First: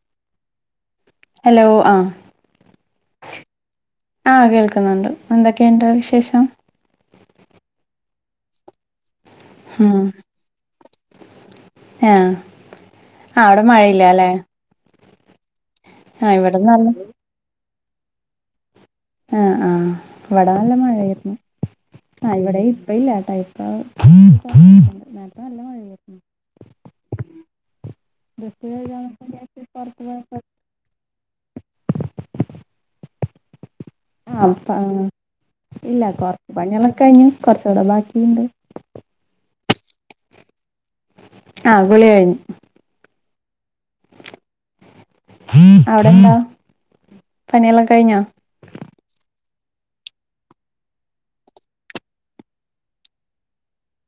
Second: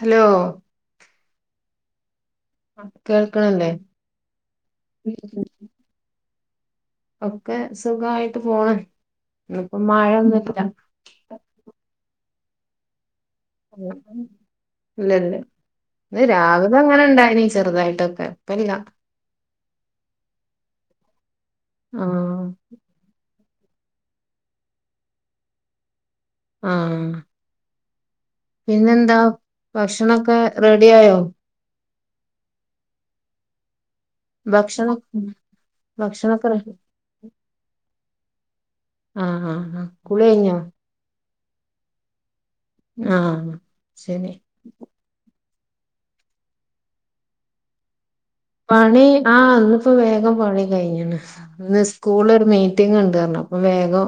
Hello hello ആഹ് കേൾക്കണില്ലേ ആഹ്‌ കേൾക്കുന്നുണ്ട് എന്തൊക്കെയുണ്ട് വിശേഷം ഒക്കെ സുഖമായിട്ട് പോണ് ഇന്നിപ്പോ മഴൊന്നും ഇല്ല ഏഹ് ഇല്ലല്ല ഇന്ന് ആ ഇവിടെ രാവിലെ നല്ല അങ്ങനെ ഇണ്ടായിനീ ചെറുതായിട്ടൊക്കെ [unintelligible] ആഹ് ആഹ് ഇവട നല്ല മഴയായിരുന്നു ആഹ് ആ ഇവിടെ ഇപ്പ ഇല്ലട്ടാ ഇപ്പ [unintelligible] നേരത്തെ നല്ല മഴയായിരുന്നു ആഹ് ഡ്രസ്സ് പിന്നെന്താ കഴുകാന്നൊക്കെ വിചാരിച്ച് പുറത്ത് പോയപ്പോ ഭക്ഷണൊക്കെ റെഡി ആയോ ഭക്ഷണം ആഹ് ഇല്ല ഭക്ഷണൊക്കെ കൊറച്ച് റെഡി പണിളൊക്കെ കഴിഞ്ഞു കൊറച്ചൂടെ ബാക്കിയ്ണ്ട് ആഹ് ആഹ് ആഹ് കുളി കഴിഞ്ഞോ ആഹ് കുളി കഴിഞ്ഞു ആഹ് ശെരി അവടെന്താ പണിയെല്ലാം കഴിഞ്ഞോ? പണി ആഹ് ഇന്നിപ്പോ വേഗം പണി കഴിഞ്ഞണ് ഇന്ന് സ്കൂളൊരു മീറ്റിങ് ഇണ്ട് പറഞ്ഞ് അപ്പോ വേഗോ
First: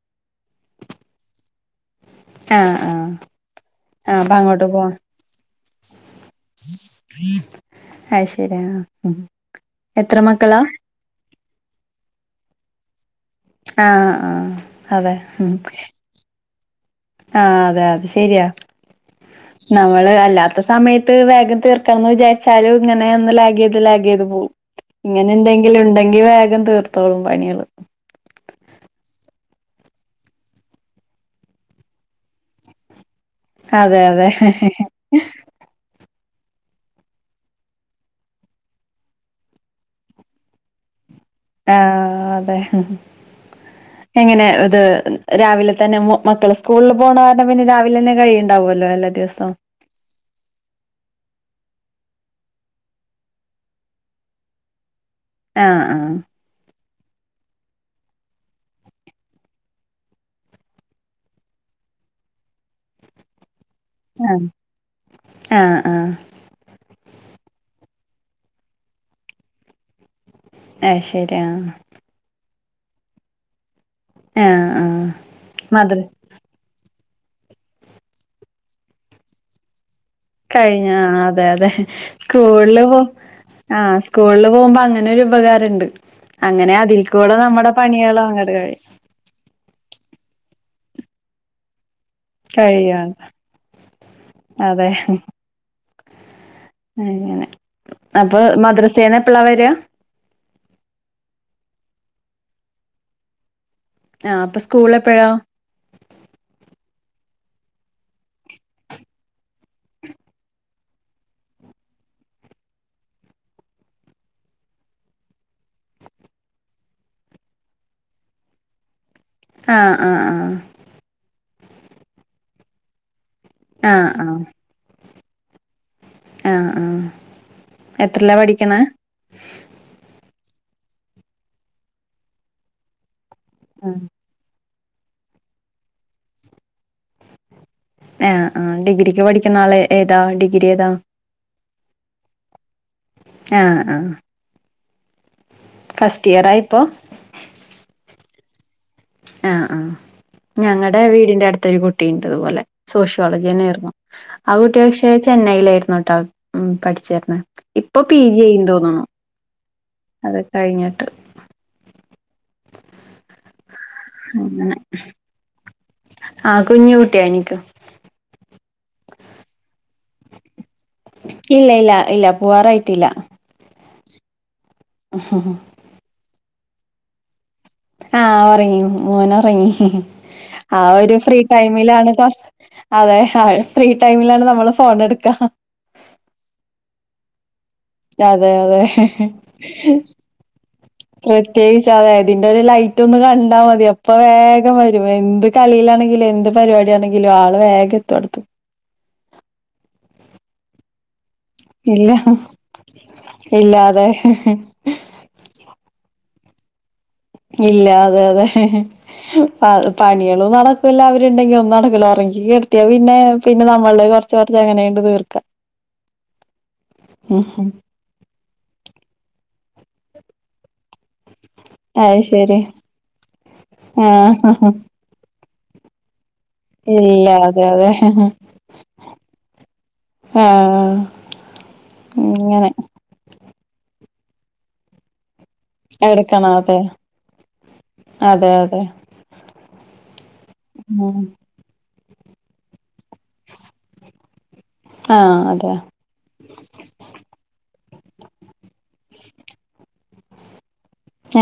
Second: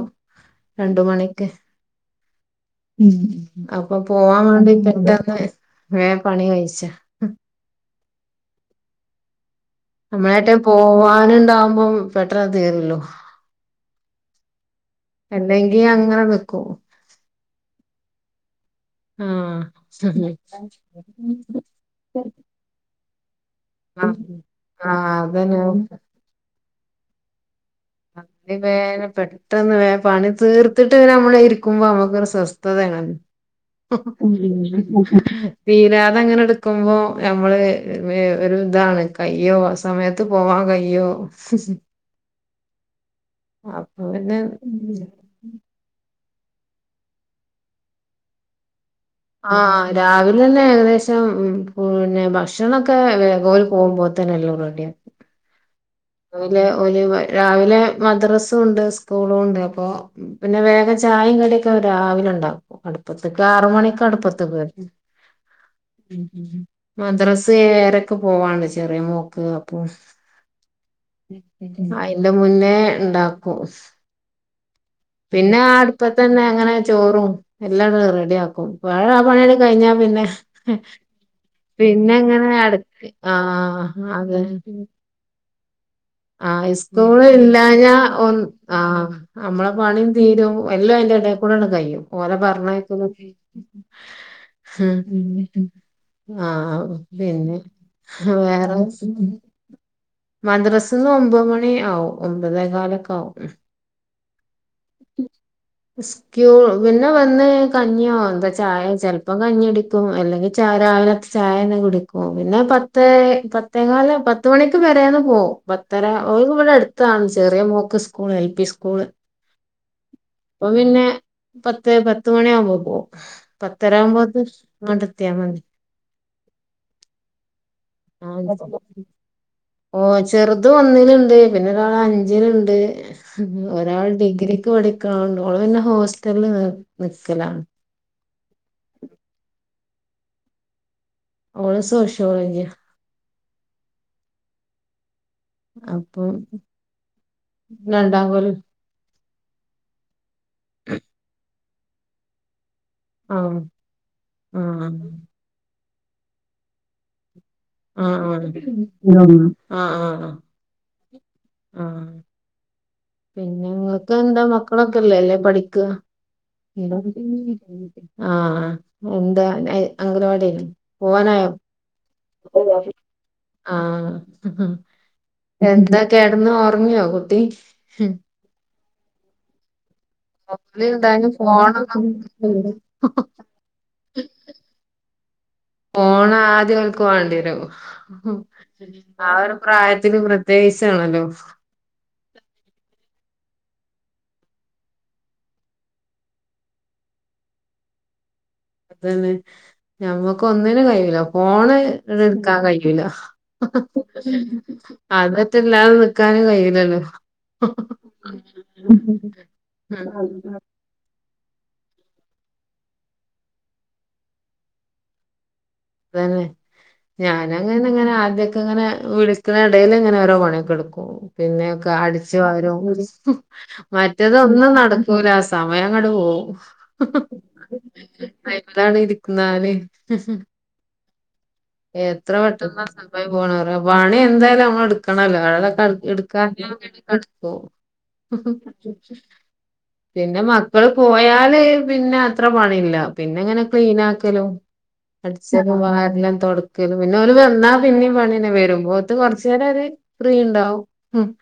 രണ്ട് മണിക്ക് ആ ആ ഉം ഉം അപ്പോ ആ അപ്പൊ പോവാൻ അങ്ങോട്ട് വേണ്ടി പോവാം പെട്ടെന്ന് ഏഹ് പണി കഴിച്ച് അയ്ശെരി ആഹ് നമ്മളായിട്ട് പോവാനുണ്ടാവുമ്പോം പെട്ടെന്ന് തീരുല്ലോ ആഹ് ആഹ് അതെ ഉം ങ്ങനെ നിക്കു ആഹ് അതെ അത് ശരിയാ ആഹ് നമ്മള് അല്ലാത്ത സമയത്ത് വേഗം തീർ ക്കാന്ന് വിചാരിച്ചാലും ഇങ്ങനെ ഒന്ന് ലാഗ് ചെയ്യ് ത് ആഹ് ലാഗേയ്യ്ത് പോം ആഹ് ഇങ്ങനെ അതന്നെ എന്തെങ്കിലും ഉണ്ടെങ്കി വേഗം തീർത്തോളും പണികള് [unintelligible] പെട്ടെന്ന് വേ പണി തീർത്തിട്ട് പിന്നെ നമ്മള് ഇരിക്കുമ്പോ നമ്മുക്കൊരു സ്വസ്ഥതയാണ് അതെ അതെ [unintelligible] തീരാതങ്ങനെ എടുക്കുമ്പോ നമ്മള് ഒരു ഇതാണ് കയ്യോ വസ് സമയത്ത് പോവാൻ കയ്യോ ആഹ് അതെ അപ്പോ പിന്നെ എങ്ങനെ ഇത് രാവിലെ തന്നെ മക്കള് സ്കൂളില് പോണ കാരണം പിന്നെ രാവിലെന്നെ കഴിയുണ്ടാവുല്ലേ ദിവസം ആഹ് രാവിലെ തന്നെ ഏകദേശം ഉം പിന്നെ ഭക്ഷണൊക്കെ [unintelligible] പോകുമ്പോത്തെന്നെല്ലാ റെഡിയാവും ആഹ് ആഹ് ഓല് ഓല് രാവിലെ മദ്രാസുണ്ട് സ്കൂളും ഒണ്ട് അപ്പോ പിന്നെ വേഗം ചായേം കടിയൊക്കെ രാവിലെ ഉണ്ടാക്കും അടുപ്പത്ത്ക്ക് ആറുമണി ആ ക്കടുപ്പത്ത് ആ ആ [unintelligible] മദ്രാസെ ഏഴരക്കെ പോവാണ്ട് ചെറിയ മോക്ക് അപ്പോ അത് ശരി ആ അയിൻ്റെ മുന്നേ ഇണ്ടാക്കും ഏഹ് ആഹ് പിന്നെ ആഹ് അടുപ്പത്തന്നെ അങ്ങനെ ചോറും എല്ലാടും റെഡി ആക്കും [unintelligible] ആഹ് പണി അങ്ങു കഴിഞ്ഞാ പിന്നെ കഴിഞ്ഞ അതെ അതെ പിന്നെ ഇങ്ങനെ അടു സ്കൂളില് പോ ആഹ് സ്കൂളില് പോമ്പോ അങ്ങനൊരു ഉപകാര ര്ണ്ട് ആഹ് ഇസ്കൂള് ഇല്ലഞ്ഞാ ഒന്ന് അങ്ങട് കഴിയും ആഹ് നമ്മളെ പണിയും തീരും എല്ലാം അയിന്റെ എടെകൂടെന്നെ കയ്യും ഓലെ പർഞേക്കലും കഴിയാണ് അതെ [unintelligible] ആഹ് അങ്ങനെ പിന്നെ അപ്പൊ വേറെന്താ? മദ്രസേന്ന് എപ്പളാ വരാ മദ്രസ്ന്ന് ഒമ്പത് മണി ആവും ഒമ്പതേകാലൊക്കാവും ആഹ് അപ്പം സ്കൂളേപ്പഴാ? [unintelligible] ക്യൂ പിന്നെ വന്ന് കഞ്ഞിയോ എന്താ ചായ ചെൽപ്പം കഞ്ഞിടിക്കും അല്ലെങ്കി ച രാവിലതേ ചായെന്നെ കുടിക്കും പിന്നെ പത്തേ പത്തേ കാല പത്ത് മണിക്ക് പേരേന്ന് പോവും പത്തര ഓല്ക്ക് വടെ എടുത്താണ് ചെറിയ മോക്ക് സ്കൂള് എൽ പി സ്കൂള് ആഹ് ആഹ് ആഹ് അപ്പ പിന്നെ പത്ത് പത്ത് മണിയാവുമ്പോ പോവും ആ ആ പത്തരാകുമ്പോത്തിനും അങ്ങട്ടെത്തിയാ മതി ആഹ് ആഹ് എത്രെല്ലാ പഠിക്ക്ണെ? ഓ ചെറുത് ഒന്നില്ണ്ട് പിന്നൊരാള് അഞ്ചില്ണ്ട് ഒരാള് ഡിഗ്രി ക്ക് പഠിക്ക്ണോള്ണ്ട് ഓള് പിന്നെ ഹോസ്റ്റൽല് നിക്കലാ എഹ് ആഹ് ഡിഗ്രിക്ക് പഠിക്കുന്നാള് ഏതാ ഡിഗ്രിയേതാ? ഓള് സോഷ്യോളജിയാ ആഹ് ആഹ് അപ്പം ഇയറാ ഇപ്പൊ രണ്ടാം കൊല്ലം ആഹ് ആഹ് ഞങ്ങളടെ വീടിന്റെ അട്ത്തൊരു കുട്ടിണ്ട് ഇതുപോലെ ആഹ് സോഷ്യോളജിന്നെയാര്ന്നു ആ കുട്ടി ആഹ് പക്ഷെ ചെന്നൈയിലായിരുന്നുട്ടോ പഠിച്ചിര്ന്നെ ആഹ് ആഹ് അത് ആഹ് കഴിഞ്ഞിട്ട് ആഹ് ആഹ് പിന്നെ ഇങ്ങക്കെന്താ അങ്ങനെ മക്കളൊക്കെല്ലേ? അല്ലേ പഠിക്കാ? ആ കുഞ്ഞു കുട്ടിയാ എനിക്ക് ആഹ് എന്താ നയ് അംഗലവാടീല് പോവാനായോ? ഇല്ല ഇല്ല ഇല്ല പോവാറായിട്ടില്ല ആഹ് ഹ് ഹ് ഹ് എന്താ കെടന്ന് ഒറങ്ങിയോ കുട്ടി? ആഹ് ഒറങ്ങി മോനൊറങ്ങി ആ ഓല് ഒരു എന്തായാലും ഫ്രീ ഫോണൊന്നും ടൈമിലാണ്പ്പോ അതെ ആഹ് ഫ്രീ ടൈമിലാണ് നമ്മള് ഫോണെട്ക്ക ഫോൺ ആദ്യം ഓല്ക്ക് വാണ്ടിയെരും മ് അതെ അതെ ആഹ് ഒരു പ്രായത്തില് പ്രത്യേകിച്ചാണല്ലോ? പ്രത്യേകിച്ച് അതെ ഇതിന്റൊരു ലൈറ്റൊന്ന് കണ്ടാ മതി അപ്പൊ വേഗം വെരും എന്ത് കളിയിലാണെങ്കിലും എന്ത് പരിവാടിയാണെങ്കിലും ആള് വേഗെത്തു അട്ത്ത് അതെന്നെ ഞമ്മക്കൊന്നിനും കയ്യുലപ്പൊ ഫോണ് ഇല്ല ഇങ്ങട് ഇട്ക്കാൻ കയ്യുല ഇല്ല അതെ അതെറ്റെല്ലാതെ നിക്കാനും കയ്യൂലല്ലോ? ഇല്ല അതെ അതെ പണികളും നടക്ക ഇപ്പെല്ലാ അവര്ണ്ടെങ്കിയൊന്നും നടക്കൂല ഒറങ്ങി കെടത്തിയാ പിന്നെ പിന്നെ നമ്മള്ടേത് കൊറച്ച് കൊറച്ച് അങ്ങനേണ്ട് തീർക്കാം. അതന്നെ ഉം ഉം ഞാനങ്ങനന്നെ ഇങ്ങനെ ആദ്യക്കെങ്ങനെ വിളിക്ക്ളെടേല് ഇങ്ങനെ ഓരോ പണിയെക്കെടുക്കും പിന്നെ അത് അടിച്ചു ശരി വാരും മറ്റെതൊന്നും ആഹ് നടക്കൂല സമയങ്ങട്ട് പോവും ഇല്ല അതെ അതെ അയ്മലാണ്ട് ഇര്ന്നാല് ആഹ് എത്ര ഇങ്ങനെ പെട്ടെന്നാ സമയം പോണറിയോ? പണിയെന്തായാലും നമ്മള് ഇട്ക്കണല്ലോ? അ ഇട്ക്കാഞാ എടുക്കണം അതെ പിന്നവ്ടിം കട്ക്കും അതെ അതെ പിന്നെ മക്കള് ഉം പോയാല് പിന്നെ അത്ര പണില്ല പിന്നെങ്ങനെ ക്ലീനാക്കലും, ആഹ് അതെ അടിച്ചലും, വാരലൊക്കെ തൊട്ക്കലും പിന്നെ ഓര് വന്നാ പിന്നിം പണിയെന്നെ വരുമ്പോത്ത് കൊർച്ചേരൊരു ഫ്രീയ്ണ്ടാവും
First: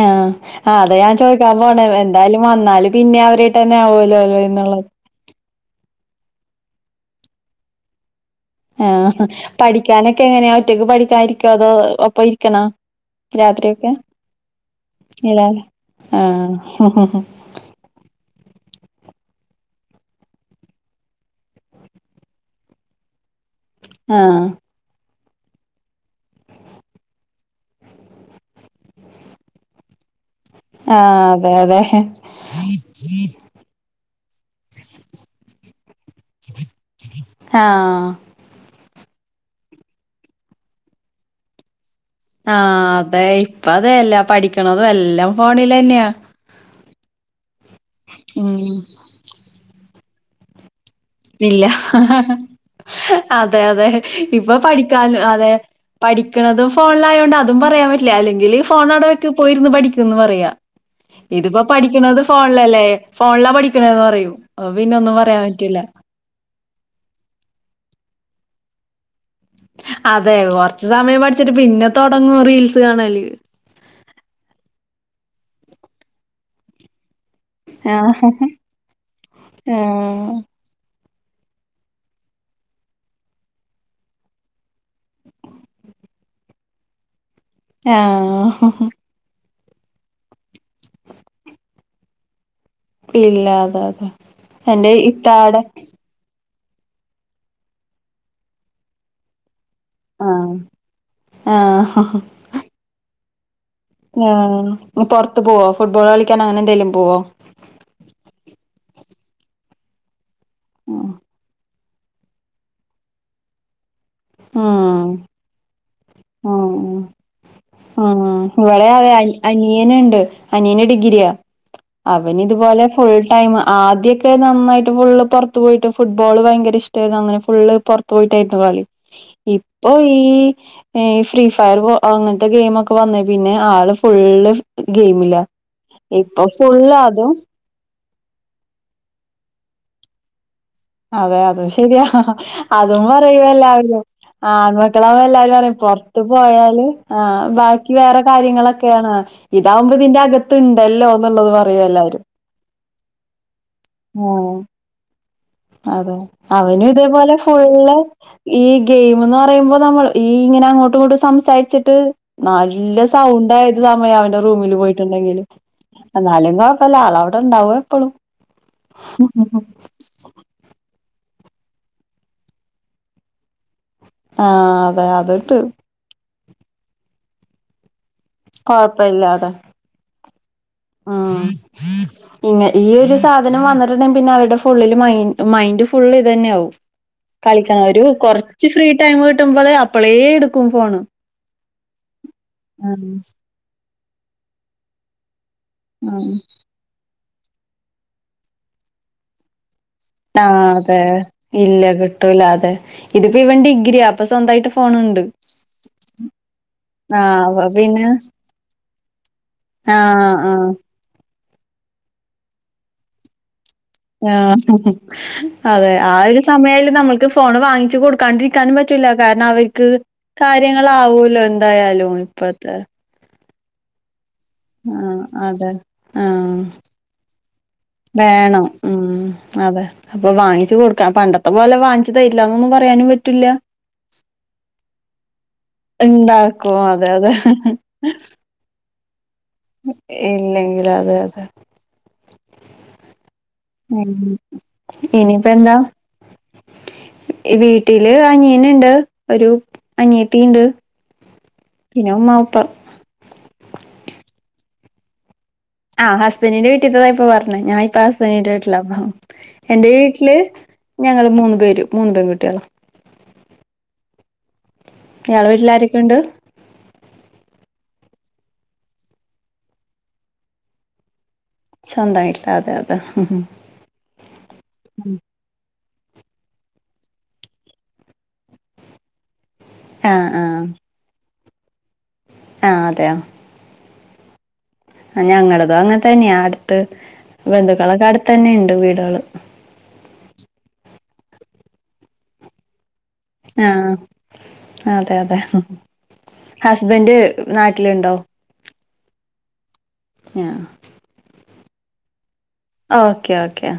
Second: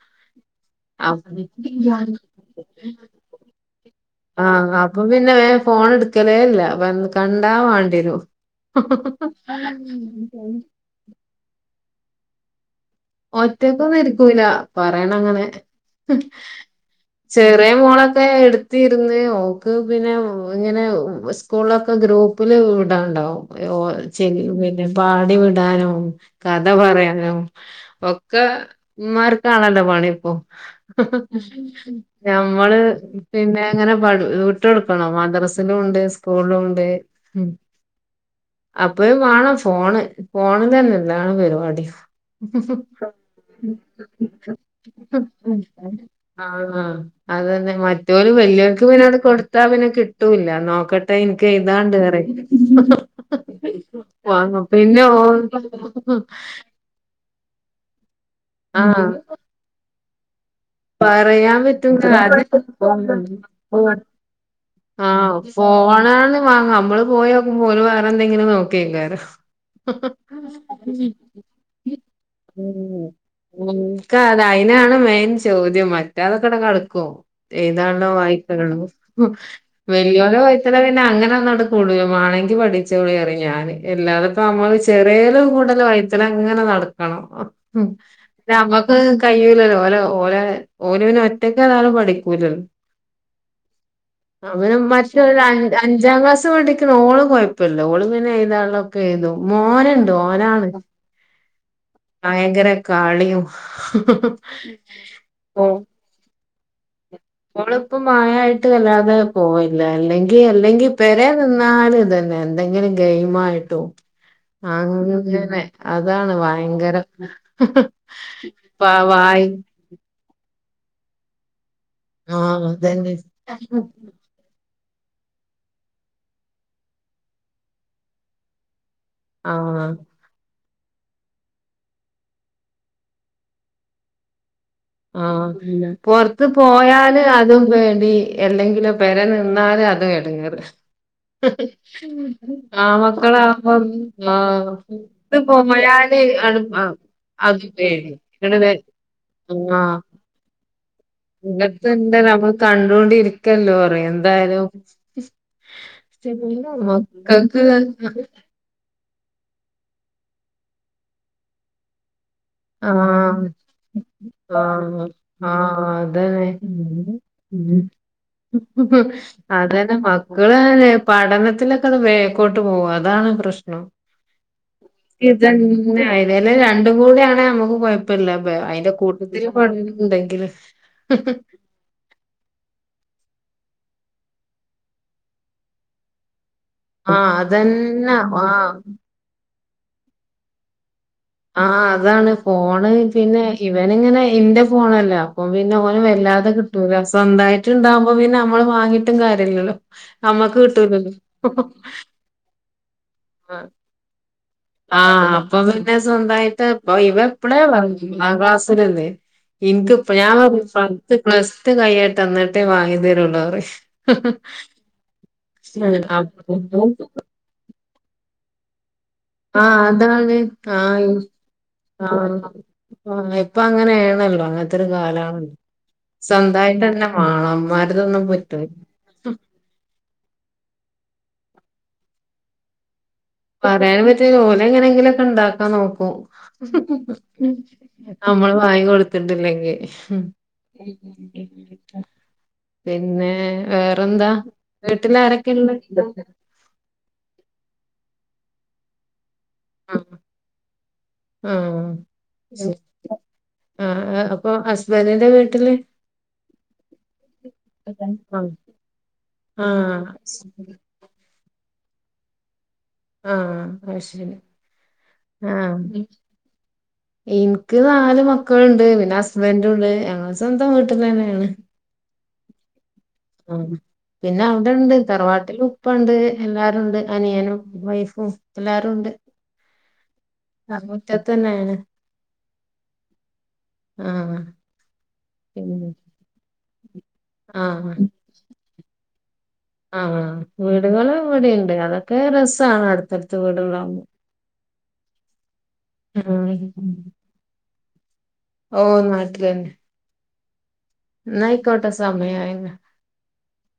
ആഹ് അത് ഞാൻ ചോയ്ക്കാം പോണെ എന്തായാലും വന്നാല് പിന്നെ അവരുവായിട്ടെന്നെ ആവോല്ലോ ആഹ് അപ്പൊ പിന്നെ വേം ഫോണ് ഇട്ക്കെലേല്ല്യ വന്നാ കണ്ടാ മാണ്ടിയെരും ആഹ് പഠിക്കാനൊക്കെങ്ങനെയാ ഒറ്റക്ക് പഠിക്കാരിക്കോ അതോ ഒപ്പം ഇരിക്കണോ? രാത്രിയൊക്കെ ഒറ്റക്കൊന്നും ഇരിക്കൂല പറയണെങ്ങനെ ഇല്ലാല്ലേ ആഹ് ചെറിയ മോളൊക്കെ എടു തീരുന്ന് ഓക്ക് പിന്നെ ഇങ്ങനെ സ്കൂളിലൊക്കെ ഗ്രൂപ്പില് വിടാണ്ടാവും ഓ ചെല്ലി ആഹ് പിന്നെ പാടി വിടാനോ കഥ പറയാനോ ഒക്കെ ഉമാർക്കണല്ലോ പണി ഇപ്പൊ ആഹ് അതെ അതെ ഞമ്മള് പിന്നെ അങ്ങനെ വടു വിട്ടുകൊടുക്കണോ മദ്രസിലും ഉണ്ട് സ്കൂളിലും ഉണ്ട് ആഹ് അപ്പഴും വേണം ഫോണ് ഫോണില് തന്നെ എല്ലാം പരിപാടി ആഹ് അതെ ഇപ്പം അതെല്ലേ പഠിക്കണതും എല്ലാം ഫോണില് തന്നെയാ ആന്ന് അത് തന്നെ മറ്റവര് ഉം വലിയവർക്ക് പിന്നെ അത് കൊടുത്താ പിന്നെ കിട്ടൂല്ല നോക്ക- - ടെ എനിക്ക് ഇല്ല ഏഴുതാണ്ട് പറയും അതെ അതെ ഇപ്പൊ വാങ്ങും പിന്നെ പഠിക്കാൻ അതെ ഓൾടെ പഠിക്കണതും [unintelligible] ഫോണിലായോണ്ട് അതും പറയാൻ പറ്റില്ല അല്ലെങ്കില് ആഹ് ഫോണവിടെ വയ്ക്ക് പോയിരുന്നു പഠിക്കുന്ന് പറയാം പറയാൻ ഇതിപ്പോ പറ്റൂല പഠിക്കണത് അത് ഫോണിലല്ലേ ഫോണിലാ പഠിക്കണന്ന് പറയും അപ്പൊ പിന്നെ ഒന്നും പറയാൻ പറ്റൂല ഫോണാന്നാ വാങ്ങാം നമ്മള് പോയി നോക്കുമ്പോ ഓരു വേറെ എന്തെങ്കിലും നോക്കിരിക്കാറും അതെ കൊറച്ച് സമയം പഠിച്ചിട്ട് പിന്നെ തൊടങ്ങും റീൽസ് കാണല് എനക്ക് അത് അയിനാണ് മെയിൻ ചോദ്യം മറ്റതൊക്കെ ഇട കെടക്കുവോ ഏതാണോ ആഹ് വായിക്കനുള്ളത് ഉം വലിയോല ആഹ് വായി ഇവിടെ പിന്നെ അങ്ങനെ ഒന്നും അങ്ങട് കൂടുല മേണെങ്കി പഠിച്ചോളീ പറയും ഞാന് എല്ലാത ഇപ്പ അമ്മള് ചെറിയലും കൂടുതൽ വൈ തിനങ്ങനെ നടക്കണം പിന്നെ ആഹ് നമ്മക്ക് കഴിയൂല്ലല്ലോ ഓര ഓര ഓന് പിന്നെ ഒറ്റക്ക് ഒരാള് പഠിക്കൂലല്ലോ ഇല്ല അതെ അതെ അവന് എന്റെ മറ്റൊരു ഇത്താടെ അഞ്ച് അഞ്ചാം ക്ലാസ് പഠിക്കുന്ന ഓള് കൊഴപ്പമില്ല ഓള് പിന്നെ എഴുതാൻ ഉള്ളതൊക്കെ എഴുതും മോന് ഒണ്ട് ആഹ് ഓനാണ് ആഹ് ഭയങ്കര കളിയും [unintelligible] മോൻ പുറത്ത് പോവാ ഫുട്ബോൾ കളിക്കാൻ അങ്ങനെന്തെലും പോവോ ഓളിപ്പോ മയയായിട്ട് വല്ലാതെ പോയില്ല അല്ലെങ്കി അല്ലെങ്കി ഉം പെരെ നിന്നാലും ഇത് തന്നെ എന്തെങ്കിലും ഗെയിംമായിട്ടോ അങ്ങനെ അതാണ് ഭയങ്കര [unintelligible] ഇവിളെ അതെ അനിയനുണ്ട് അനിയന് ഡിഗ്രിയാ അവൻ ആഹ് ഇതുപോലെ ഫുൾ അതന്നെ ടൈം ആദ്യക്ക് ക്കെ നന്നായിട്ട് ഫുള്ള് പുറത്തു പോയിട്ട് ഫുട്ബോള് ഭയങ്കര ഇഷ്ടമായിരുന്നു അങ്ങനെ ഫുള്ള് പുറത്ത് പോയിട്ടായിരുന്നു കളി ഇപ്പൊ ആഹ് ഈ ഈ ഫ്രീ ഫയർ അങ്ങനത്തെ ഗെയിം ഒക്കെ വന്നേ പിന്നെ ആള് ഫുള്ള് ഗെയിമിലാ ആഹ് ഇല്ല ഇപ്പൊ പൊറത്ത് ഫുള്ള് പോയാല് അതും വേണ്ടി എന്തെങ്കിലും പെരെ നിന്നാലും അതും ഇടങ്ങേറ് അതെ അതും ശരിയാ അതും പറയും ആമക്കളാവുമ്പം എല്ലാവരും ആഹ് ആൺമക്കളാവ ഇത് എല്ലാവരും പറയും പൊറത്ത് പോയാല് ത്ത് അടു ആ പോയാല് ആഹ് അത് ബാക്കി പേടി വേറെ ഇങ്ങട് വെ കാര്യങ്ങളൊക്കെയാണ് ഇതാവുമ്പോ ആഹ് ഇതിന്റെ അകത്ത് ഇണ്ടല്ലോ എന്നുള്ളത് പറയും എല്ലാവരും കണ്ടൊണ്ടിരിക്കല്ലോ പറയും ഉം എന്തായാലും അതെ അവനും ഇതേപോലെ മക്കക്ക് ഫുള്ള് ഈ ഗെയിം എന്ന് പറയുമ്പോ നമ്മൾ ഈ ഇങ്ങനെ അങ്ങോട്ടും ഇങ്ങോട്ട് സംസാരിച്ചിട്ട് നല്ല ആഹ് സൗണ്ട് ആയത് സമയം അവന്റെ റൂമില് ആഹ് പോയിട്ടുണ്ടെങ്കിൽ ആഹ് അതന്നെ എന്നാലും കൊഴപ്പമില്ല ആളവിടെ ഒണ്ടാവും എപ്പളും [unintelligible] അതേ പിന്നെ മക്കള് പഠനത്തിലൊക്കെ അത് ബേക്കോട്ട് പോകും അതാണ് പ്രശ്നം ആഹ് അതെ അതിട്ട് ഇതന്നെ ആയത് അല്ലെ രണ്ടും കൂടെയാണെ നമുക്ക് കൊയപ് പ്പില്ല അതിന്റെ കൊഴപ്പ കൂട്ടത്തിൽ പഠനം ഉണ്ടെങ്കില് ആഹ് [inaudible] ഇങ്ങ ഈ ഒരു സാധനം വന്നിട്ടുണ്ടെങ്കിൽ പിന്നെ അവരുടെ ഫുള്ളിൽ മൈൻഡ് ഫുള്ള് ഇത് തന്നെ ആവും ആഹ് കളിക്കാൻ ഒരു അതന്നെ കൊറച്ച് ആഹ് ഫ്രീ ടൈമ് കിട്ടുമ്പോളെ അപ്പളേ എടുക്കും ഫോണ് ആഹ് അതാണ് ഉം ഫോണ്ച്ചയ്ഞ ഇവന് ഇങ്ങനെ ഇന്റെ ഫോണല്ല അപ്പം പിന്നെ ഓന് ആഹ് വല്ലാതെ കിട്ടൂല സ്വന്തായിട്ട് ഇണ്ടാവുമ്പോ പിന്നെ നമ്മള് വാങ്ങീട്ടും കാര്യല്ലല്ലോ ആഹ് നമ്മക്ക് അതെ കിട്ടൂലല്ലോ ഇല്ല കിട്ടൂല അതെ ഇതിപ്പൊ ഇവൻ ഡിഗ്രിയ അപ്പൊ സ്വന്തായിട്ട് ഫോണുണ്ട് ആഹ് അപ്പൊ പിന്നെ ആഹ് അപ്പ പിന്ന ആ ക്ലാസ്സിലല്ലേ എനിക്ക് ഞാൻ ആഹ് പത്ത് പ്ലസ് ടു കയ്യട്ടെ എന്നിട്ടേ വാങ്ങി തരുള്ളു പറയും ആഹ് അതെ ആ ഒരു സമയയാൽ നമ്മൾക്ക് ഫോൺ വാങ്ങിച്ച് കൊടുക്കാണ്ടിരിക്കാനും പറ്റൂ റ്റുല്ല കാരണം ആഹ് അവർക്ക് അതാണ് ആഹ് കാര്യങ്ങളാവുല്ലോ എന്തായാലും ഇപ്പോഴ്ത്തെ ഉം ഇപ്പൊ അങ്ങനെ ആണല്ലോ അ ത്തരു ആഹ് കാലാണ്. അതെ ആഹ് സ്വന്തായിട്ടന്നെ മാണം. മ്മാര്തൊന്നും പറ്റൂല വേണം ഉം അതെ അപ്പൊ വാങ്ങിച്ചു കൊടുക്കാ പണ്ടത്തെ പോലെ വാങ്ങിച്ചു തരില്ലന്നൊന്നും പറയാനും പറ്റില്ല പറയാനും പറ്റൂല ഓലെങ്ങനെങ്കിലൊക്കണ്ടാക്കാ നോക്കും ഇണ്ടാക്കും അതെ അതെ നമ്മള് വാങ്ങി കൊടുത്തിട്ടില്ലെങ്കിൽ ഇല്ലെങ്കിൽ അതെ അതെ പിന്നെ ഉം വേറെന്താ വീട്ടിൽ ഇനിയിപ്പ ആരൊക്കെയാ എന്താ ഉള്ളത് ഈ വീട്ടില് അനിയനീണ്ട് ഒരു ആഹ് അനിയത്തിണ്ട് ആഹ് പിന്നെ ഉമ്മ ഉപ്പ ആഹ് ആഹ് അപ്പൊ ഹസ്ബന്റിന്റെ വീട്ടില് ആഹ് ഹസ്ബെന്റിന്റെ വീട്ടിത്തെതാ ഇപ്പൊ പറഞ്ഞേ ഞാൻ ഇപ്പൊ ആഹ് ഹസ്ബെന്റിന്റെ വീട്ടിലാപ്പം ആഹ് ഞങ്ങള് മൂന്ന് പേരും മൂന്ന് പെൺ കുട്ടികളാ അഹ് അയ് ശെരി ഇയാളെ അഹ് വീട്ടിലാരൊക്കെയുണ്ട് ഇന്ക്ക് നാല് മക്കൾണ്ട്. പിന്നസ്ബന്റുണ്ട്. ഞങ്ങള് സ്വന്തം വീട്ട്ലന്നേണ് സ്വന്തായിട്ട് അതെ അതെ ആ പിന്നേ അവിടെണ്ട് തറവാട്ടിൽ ഉപ്പണ്ട് എല്ലാരുണ്ട് അനിയനും വൈഫും എല്ലാരും ഉണ്ട് ആഹ് ആഹ് റ്റത്ത് തന്നേണ് ആഹ് അതെയോ ആഹ് ഞങ്ങളതും പിന്നെ അങ്ങനെ തന്നെയാ അടുത്ത് ആഹ് ബന്ധുക്കളൊക്കെ അടുത്ത് തന്നെണ്ട് വീടുകള് ആഹ് വീടുകള് ഇവിടിണ്ട് അതൊക്കെ രസാണ് അടുത്തടു ആഹ് അതെ അതെ. ഉം ഹസ്ബന്റ് നാട്ടിലുണ്ടോ? ഓ നാട്ടിൽ തന്നെ ആഹ് ന്നായിക്കോട്ടെ സമയായി ഓക്കെ ഓക്കെ